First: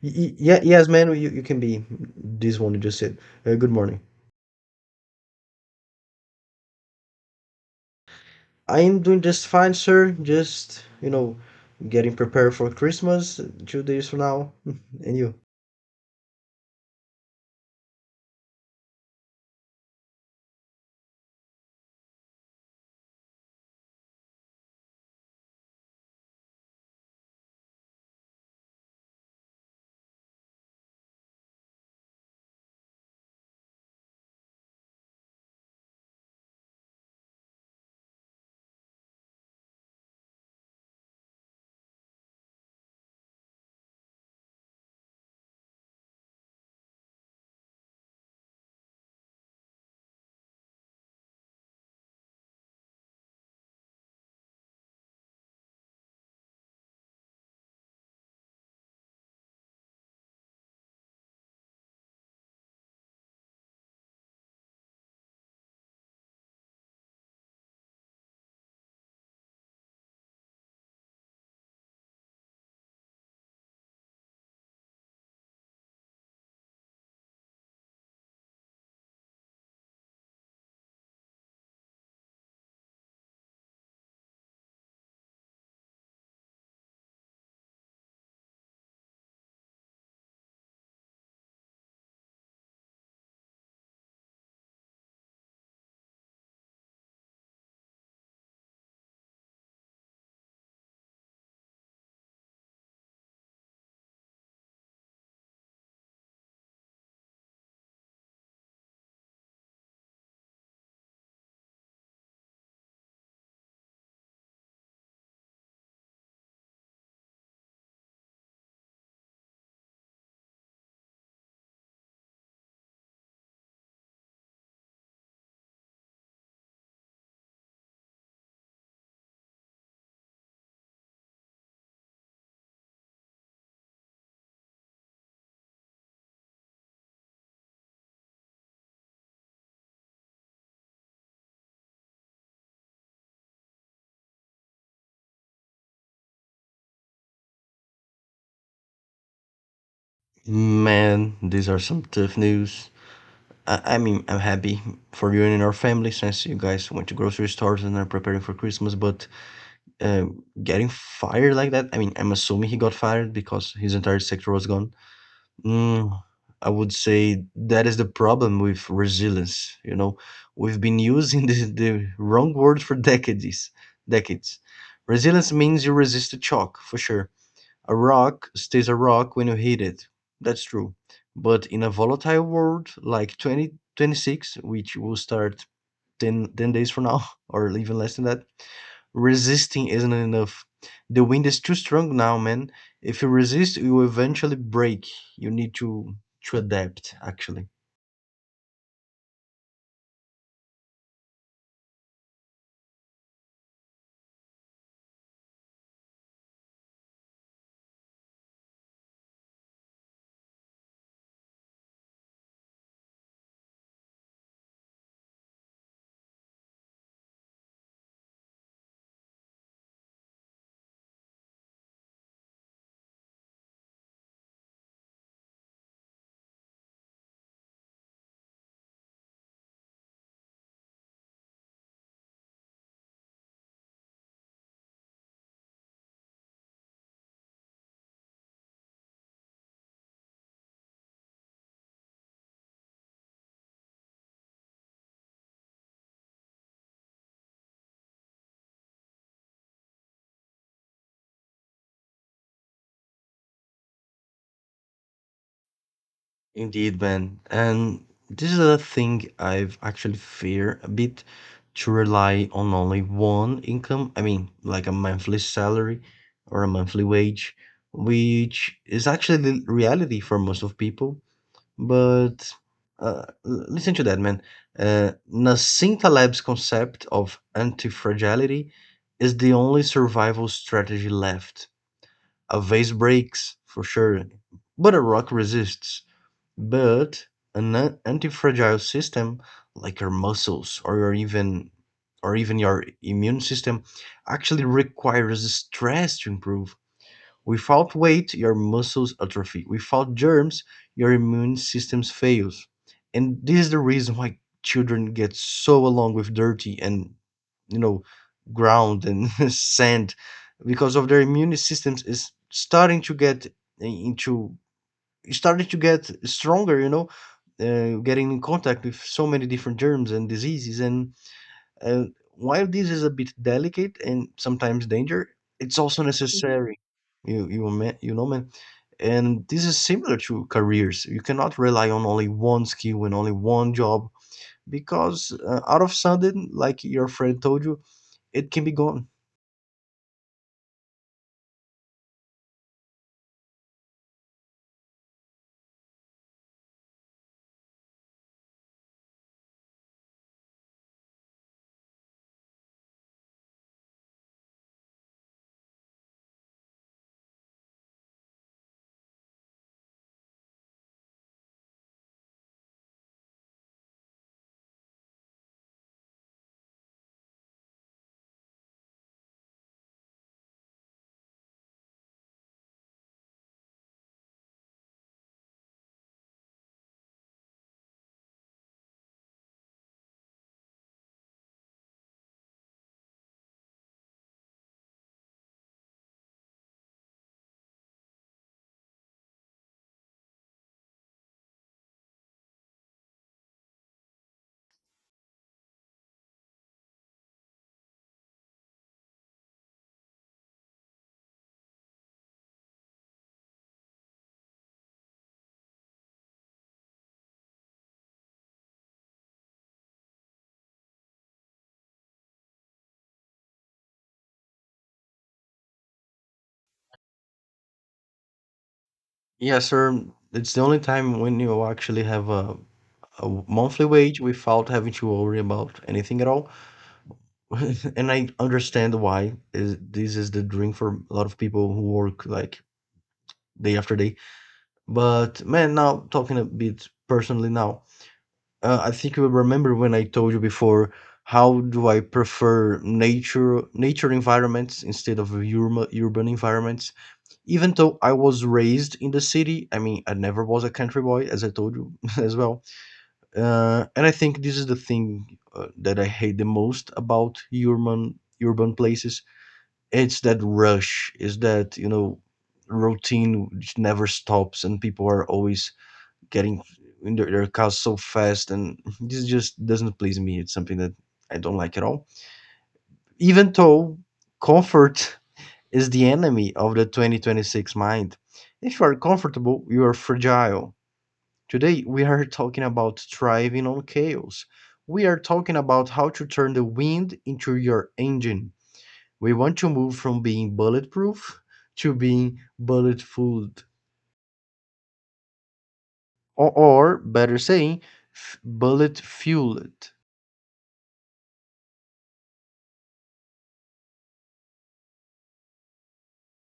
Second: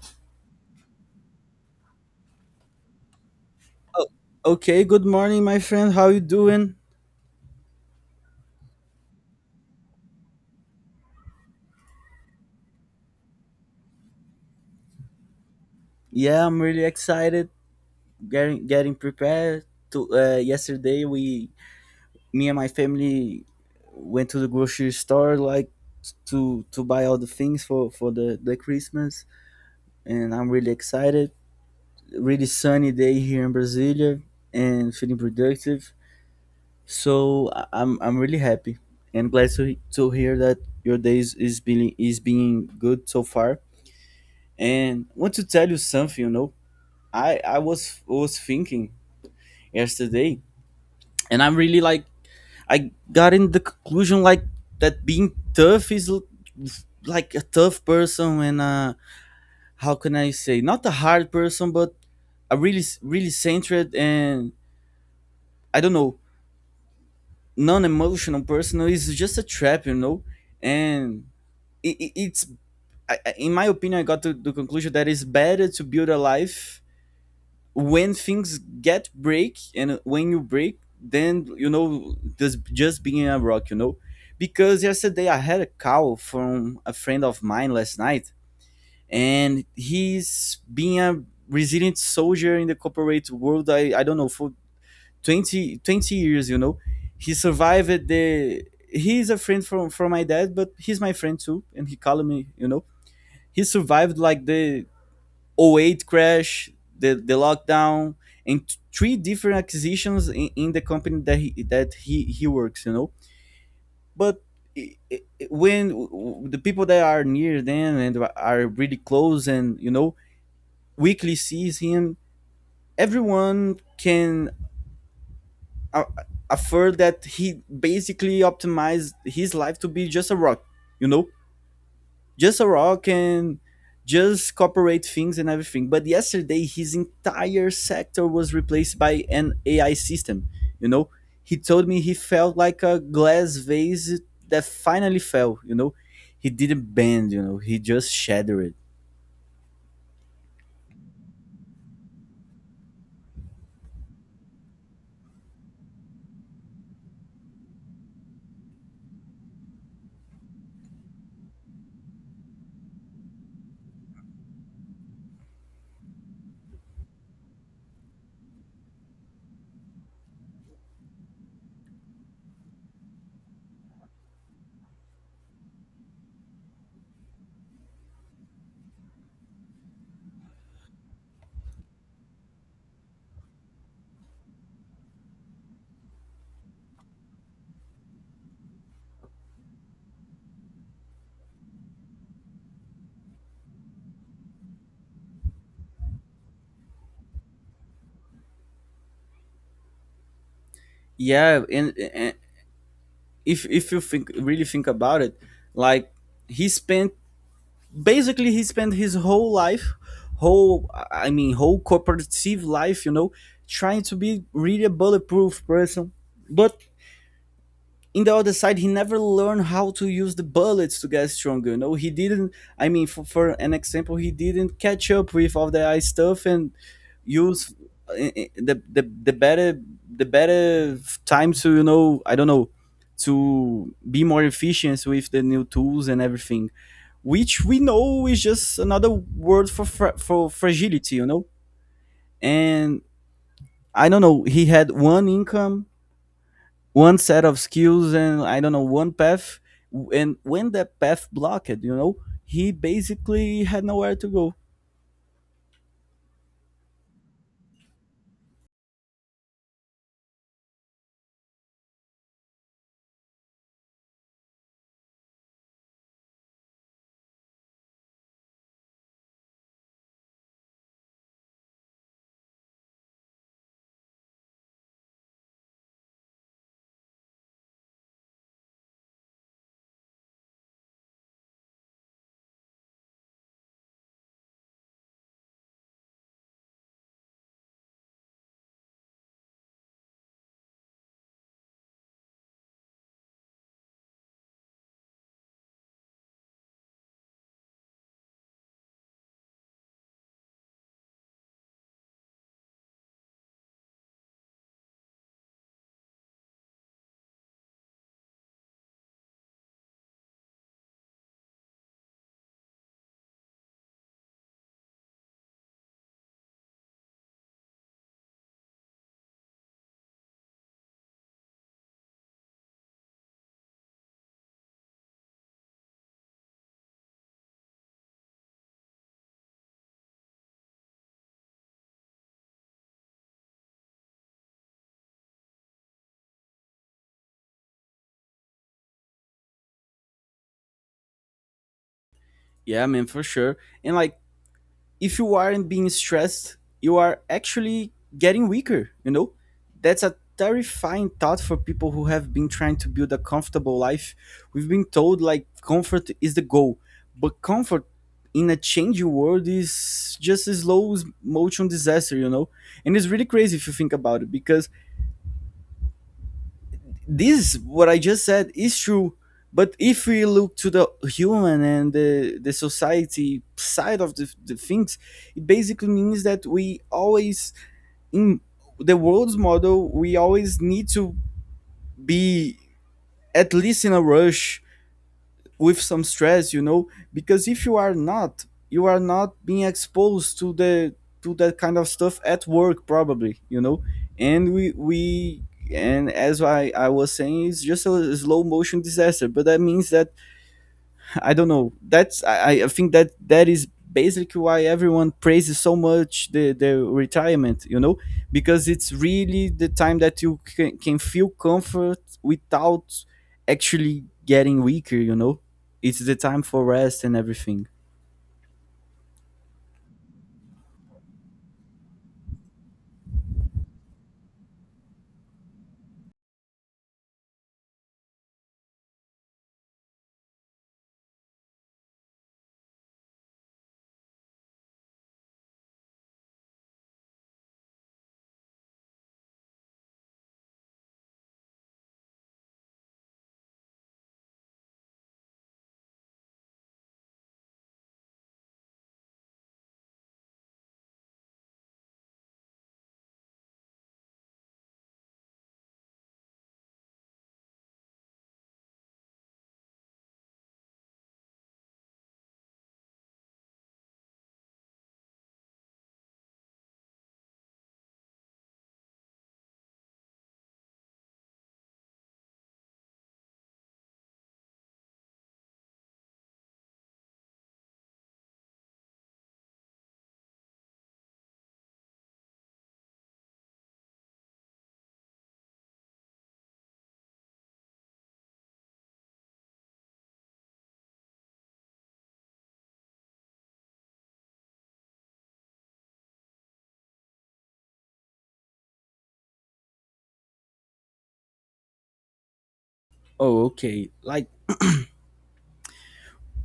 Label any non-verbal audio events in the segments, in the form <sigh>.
Yeah, yes, man, you can be this one you just said. Good morning. Okay, good morning, my friend. How you doing? I am doing just fine, sir. Just, you know, getting prepared for Christmas 2 days from now. <laughs> And you? Yeah, I'm really excited. Getting prepared. To yesterday, we me and my family went to the grocery store, like to buy all the things for the Christmas, and I'm really excited. Really sunny day here in Brasilia, and feeling productive. So I'm really happy and glad to hear that your day is being good so far. And want to tell you something. I was thinking yesterday, and I'm really, like, I got in the conclusion, like, that being tough is like a tough person, and how can I say, not a hard person, but a really, really centered and, I don't know, non-emotional person is just a trap, you know. And it's in my opinion, I got to the conclusion that it's better to build a life when things get break, and when you break, then, you know, just being a rock, you know. Because yesterday I had a call from a friend of mine last night, and he's been a resilient soldier in the corporate world, I don't know, for 20 20 years, you know. He survived the, he's a friend from my dad, but he's my friend too, and he called me, you know. He survived like the oh '08 crash, the lockdown, and three different acquisitions in the company that he works, you know. But i- i- when the people that are near them and are really close and, you know, weekly sees him, everyone can uh, affirm that he basically optimized his life to be just a rock, you know. Just a rock and just corporate things and everything. But yesterday, his entire sector was replaced by an AI system. You know, he told me he felt like a glass vase that finally fell. You know, he didn't bend. You know, he just shattered it. Man, these are some tough news. I mean, I'm happy for you and your family since you guys went to grocery stores and are preparing for Christmas, but getting fired like that, I mean, I'm assuming he got fired because his entire sector was gone. Mm, I would say that is the problem with resilience. You know, we've been using <laughs> the wrong word for decades. Decades. Resilience means you resist a shock, for sure. A rock stays a rock when you hit it. That's true. But in a volatile world like 2026, which will start ten days from now, <laughs> or even less than that, resisting isn't enough. The wind is too strong now, man. If you resist, you will eventually break. You need to adapt, actually. Yeah, and if you think, really think about it, like, he spent, basically he spent his whole life, whole, I mean, whole corporative life, you know, trying to be really a bulletproof person. But, in the other side, he never learned how to use the bullets to get stronger, you know. He didn't, I mean, for an example, he didn't catch up with all the AI stuff and use the better, the better time to, you know, I don't know, to be more efficient with the new tools and everything, which we know is just another word for for fragility, you know. And I don't know, he had one income, one set of skills, and, I don't know, one path. And when that path blocked, you know, he basically had nowhere to go. Indeed, man. And this is a thing I've actually fear a bit to rely on only one income. I mean, like a monthly salary or a monthly wage, which is actually the reality for most of people. But, l listen to that, man. Nassim Taleb's concept of anti-fragility is the only survival strategy left. A vase breaks, for sure, but a rock resists. But an anti-fragile system, like your muscles or your even or even your immune system, actually requires stress to improve. Without weight, your muscles atrophy. Without germs, your immune system fails. And this is the reason why children get so along with dirty and, you know, ground and <laughs> sand because of their immune systems is starting to get into starting to get stronger, you know, getting in contact with so many different germs and diseases and while this is a bit delicate and sometimes danger, it's also Mhm. necessary. You know, man. And this is similar to careers. You cannot rely on only one skill and only one job because out of sudden, like your friend told you, it can be gone. Yeah, man, for sure. And, like, if you aren't being stressed, you are actually getting weaker, you know? That's a terrifying thought for people who have been trying to build a comfortable life. We've been told, like, comfort is the goal, but comfort in a changing world is just a slow motion disaster, you know? And it's really crazy if you think about it, because this, what I just said, is true. But if we look to the human and the society side of the things, it basically means that we always, in the world's model, we always need to be, at least, in a rush with some stress, you know. Because if you are not, you are not being exposed to the, to that kind of stuff at work, probably, you know. And we and as I was saying, it's just a slow motion disaster. But that means that, I don't know. That's, I think that that is basically why everyone praises so much the retirement, you know, because it's really the time that you can feel comfort without actually getting weaker, you know. It's the time for rest and everything. Yes, sir. It's the only time when you actually have a monthly wage without having to worry about anything at all. <laughs> And I understand why is this is the dream for a lot of people who work like day after day. But man, now talking a bit personally now, I think you will remember when I told you before how do I prefer nature environments instead of urban environments. Even though I was raised in the city, I mean I never was a country boy, as I told you <laughs> as well. And I think this is the thing that I hate the most about urban places, it's that rush, is that, you know, routine which never stops and people are always getting in their cars so fast and <laughs> this just doesn't please me. It's something that I don't like at all. Even though comfort <laughs> is the enemy of the 2026 mind. If you are comfortable, you are fragile. Today we are talking about thriving on chaos. We are talking about how to turn the wind into your engine. We want to move from being bulletproof to being bullet fooled, or better saying, bullet fueled. Oh, okay. Like,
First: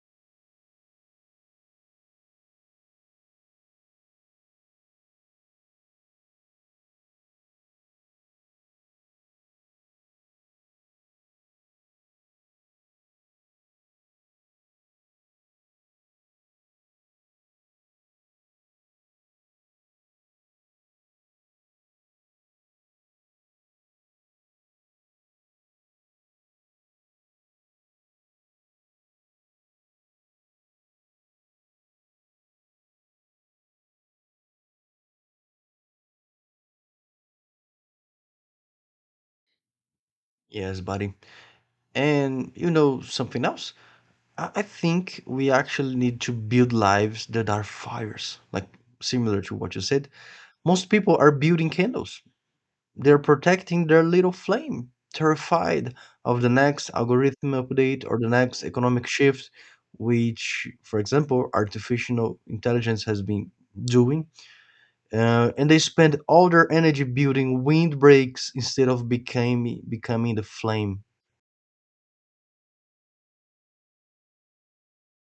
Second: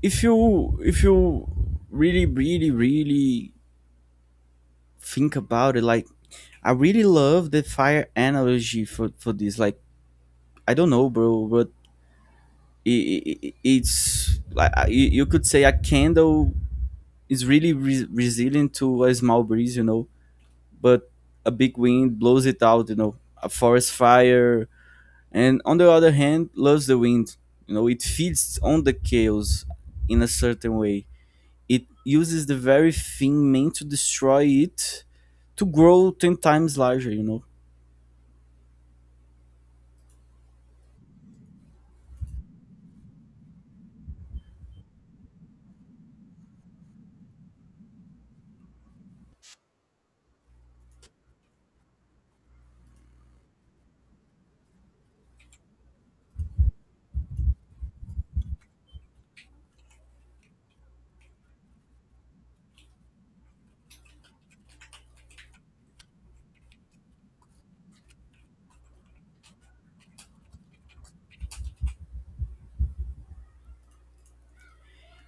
if you really, really, really think about it, like, I really love the fire analogy for this. Like, I don't know, bro, but it's like, I- you could say a candle is really resilient to a small breeze, you know, but a big wind blows it out, you know. A forest fire, and on the other hand, loves the wind. You know, it feeds on the chaos in a certain way. It uses the very thing meant to destroy it to grow 10 times larger, you know. Yes, buddy. And you know something else? I think we actually need to build lives that are fires, like similar to what you said. Most people are building candles. They're protecting their little flame, terrified of the next algorithm update or the next economic shift, which, for example, artificial intelligence has been doing. And they spend all their energy building windbreaks instead of becoming the flame.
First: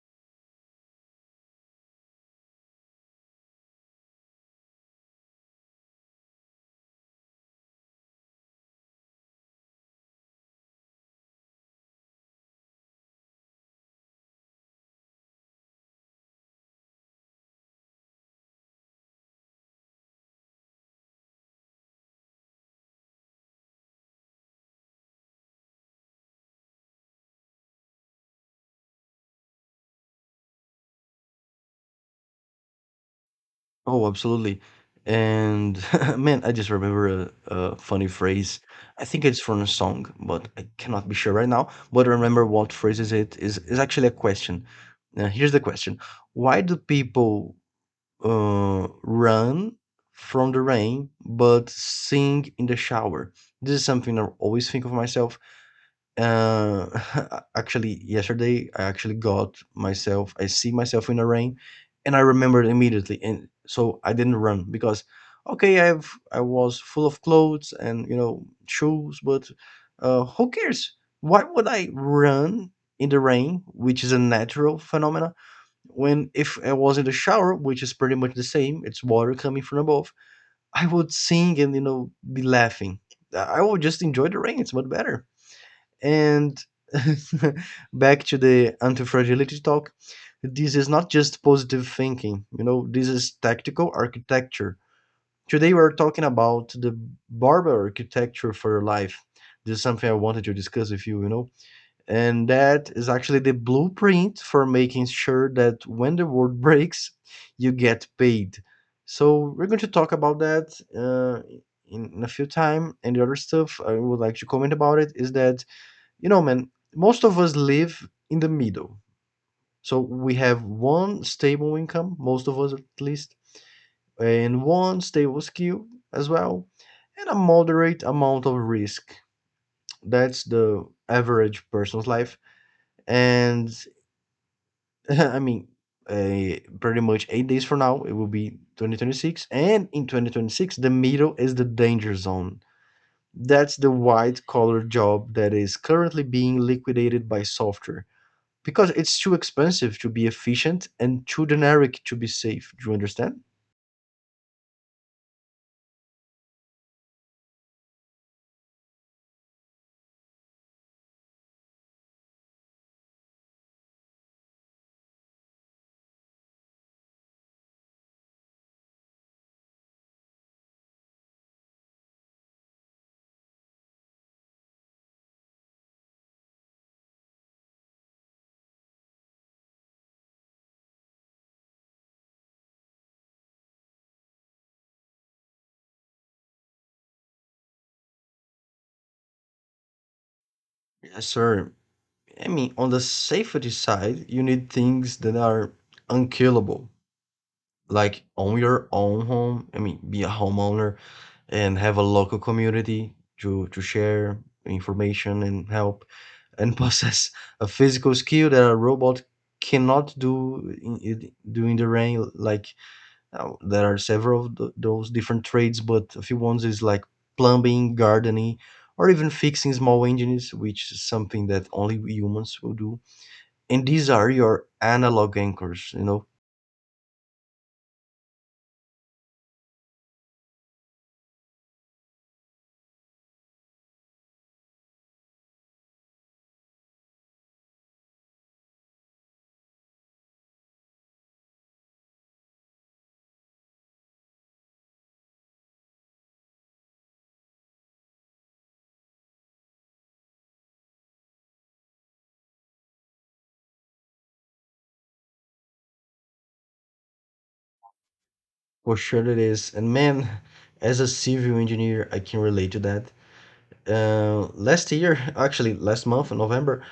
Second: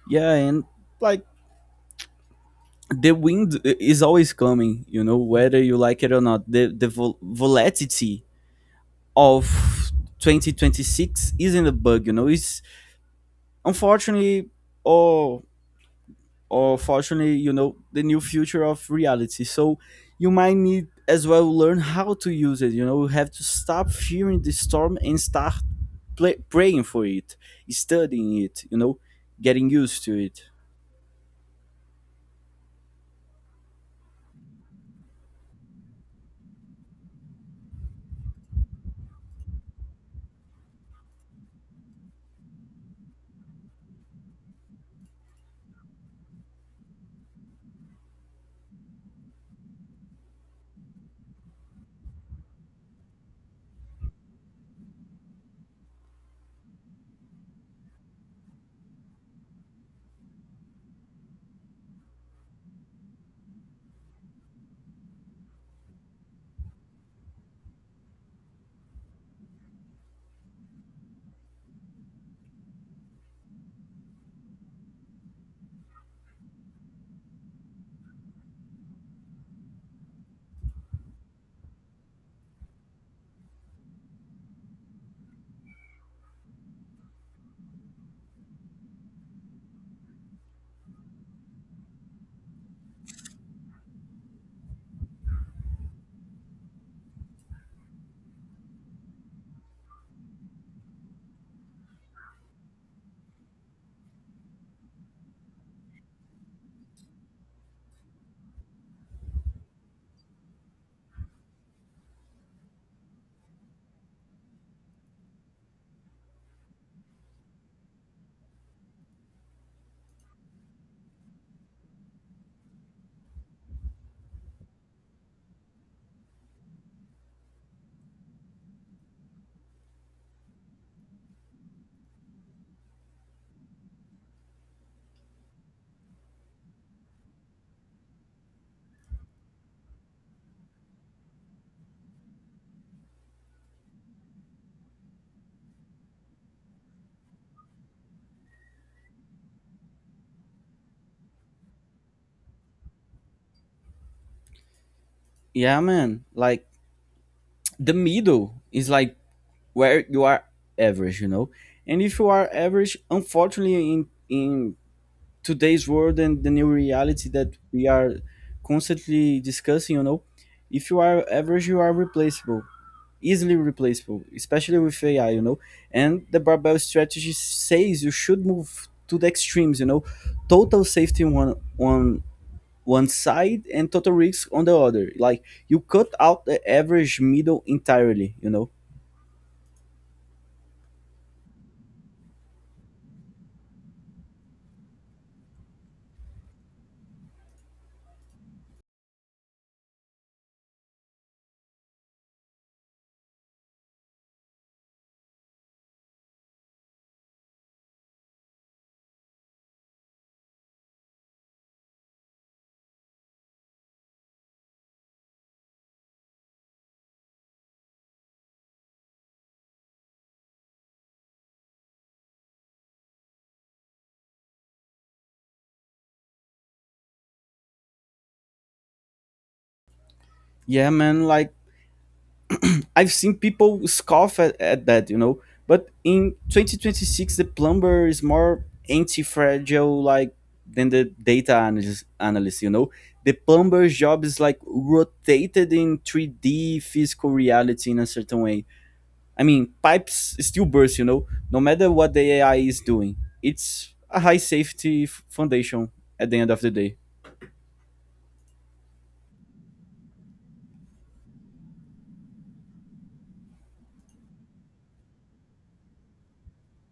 Yeah, and, like, the wind is always coming, you know, whether you like it or not. The volatility of 2026 isn't a bug, you know. It's, unfortunately, or or fortunately, you know, the new future of reality. So you might need as well learn how to use it. You know, you have to stop fearing the storm and start praying for it, studying it. You know, getting used to it. Oh, absolutely. And <laughs> man, I just remember a funny phrase. I think it's from a song, but I cannot be sure right now. But remember what phrase is it? Is actually a question. Now, here's the question: why do people run from the rain but sing in the shower? This is something I always think of myself, uh, <laughs> actually, yesterday I actually got myself. I see myself in a rain, and I remembered immediately, and so I didn't run because, okay, I was full of clothes and you know shoes, but who cares? Why would I run in the rain, which is a natural phenomena? When if I was in the shower, which is pretty much the same, it's water coming from above. I would sing and you know be laughing. I would just enjoy the rain. It's much better. And <laughs> back to the anti-fragility talk, this is not just positive thinking, you know, this is tactical architecture. Today we're talking about the barber architecture for your life. This is something I wanted to discuss with you, you know. And that is actually the blueprint for making sure that when the world <laughs> breaks, you get paid. So we're going to talk about that in a few time. And the other stuff I would like to comment about it is that you know, man, most of us live in the middle. So we have one stable income, most of us at least, and one stable skill as well, and a moderate amount of risk. That's the average person's life. And <laughs> I mean, pretty much 8 days from now, it will be 2026. And in 2026, the middle is the danger zone. That's the white collar job that is currently being liquidated by software, because it's too expensive to be efficient and too generic to be safe. Do you understand? Yeah, man. Like, the middle is, like, where you are average. You know, and if you are average, unfortunately, in today's world and the new reality that we are constantly discussing, you know, if you are average, you are replaceable, easily replaceable, especially with AI, you know. And the barbell strategy says you should move to the extremes, you know. Total safety on one side and total risk on the other. Like, you cut out the average middle entirely, you know. Yes, sir. I mean, on the safety side, you need things that are unkillable, like own your own home. I mean, be a homeowner and have a local community to share information and help and possess <laughs> a physical skill that a robot cannot do during the rain, like there are several of those different trades, but a few ones is like plumbing, gardening, or even fixing small engines, which is something that only we humans will do. And these are your analog anchors, you know. Yeah, man, like, I've seen people scoff at that, you know. But in 2026, the plumber is more anti-fragile, like, than the data analyst. You know, the plumber's job is, like, rotated in 3D physical reality in a certain way. I mean, pipes still burst. You know, no matter what the AI is doing, it's a high safety foundation at the end of the day. For sure it is. And man, <laughs> as a civil engineer, I can relate to that. Last year, <laughs> actually last month in November,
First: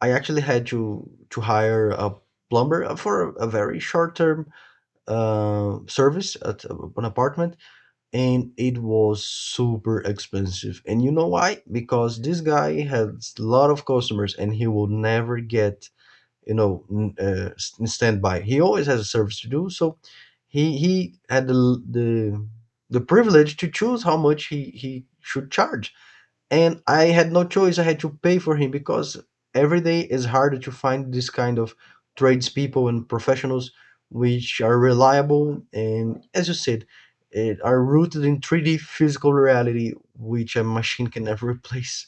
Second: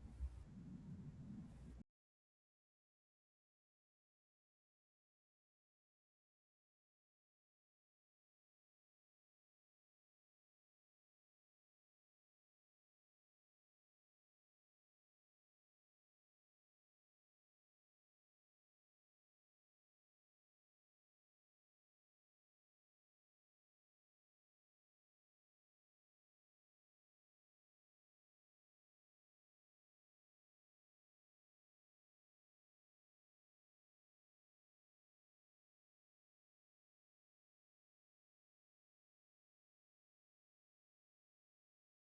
I actually had to hire a plumber for a very short term service at an apartment and it was super expensive. And you know why? Because this guy has a lot of customers and he will never get, you know, standby. He always has a service to do. So he had the privilege to choose how much he should charge and I had no choice. I had to pay for him because every day is harder to find this kind of tradespeople and professionals which are reliable and, as you said, are rooted in 3D physical reality, which a machine can never <laughs> replace.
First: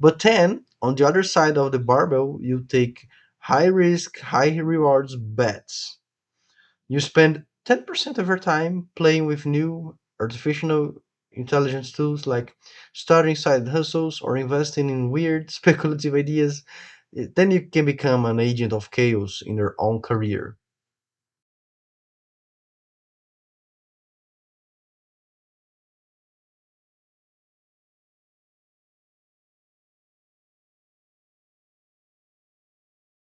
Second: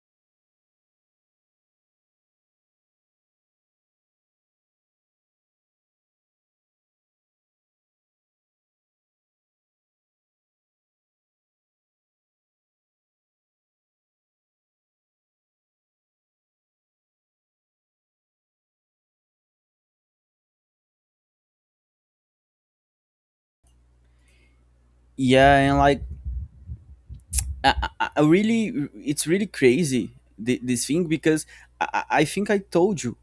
But then, on the other side of the barbell, you take high risk, high rewards bets. You spend 10% of your time playing with new artificial intelligence tools like starting side hustles or investing in weird <laughs> speculative ideas. Then you can become an agent of chaos in your own career. Yeah, and, like, I really, it's really crazy, this thing, because I think I told you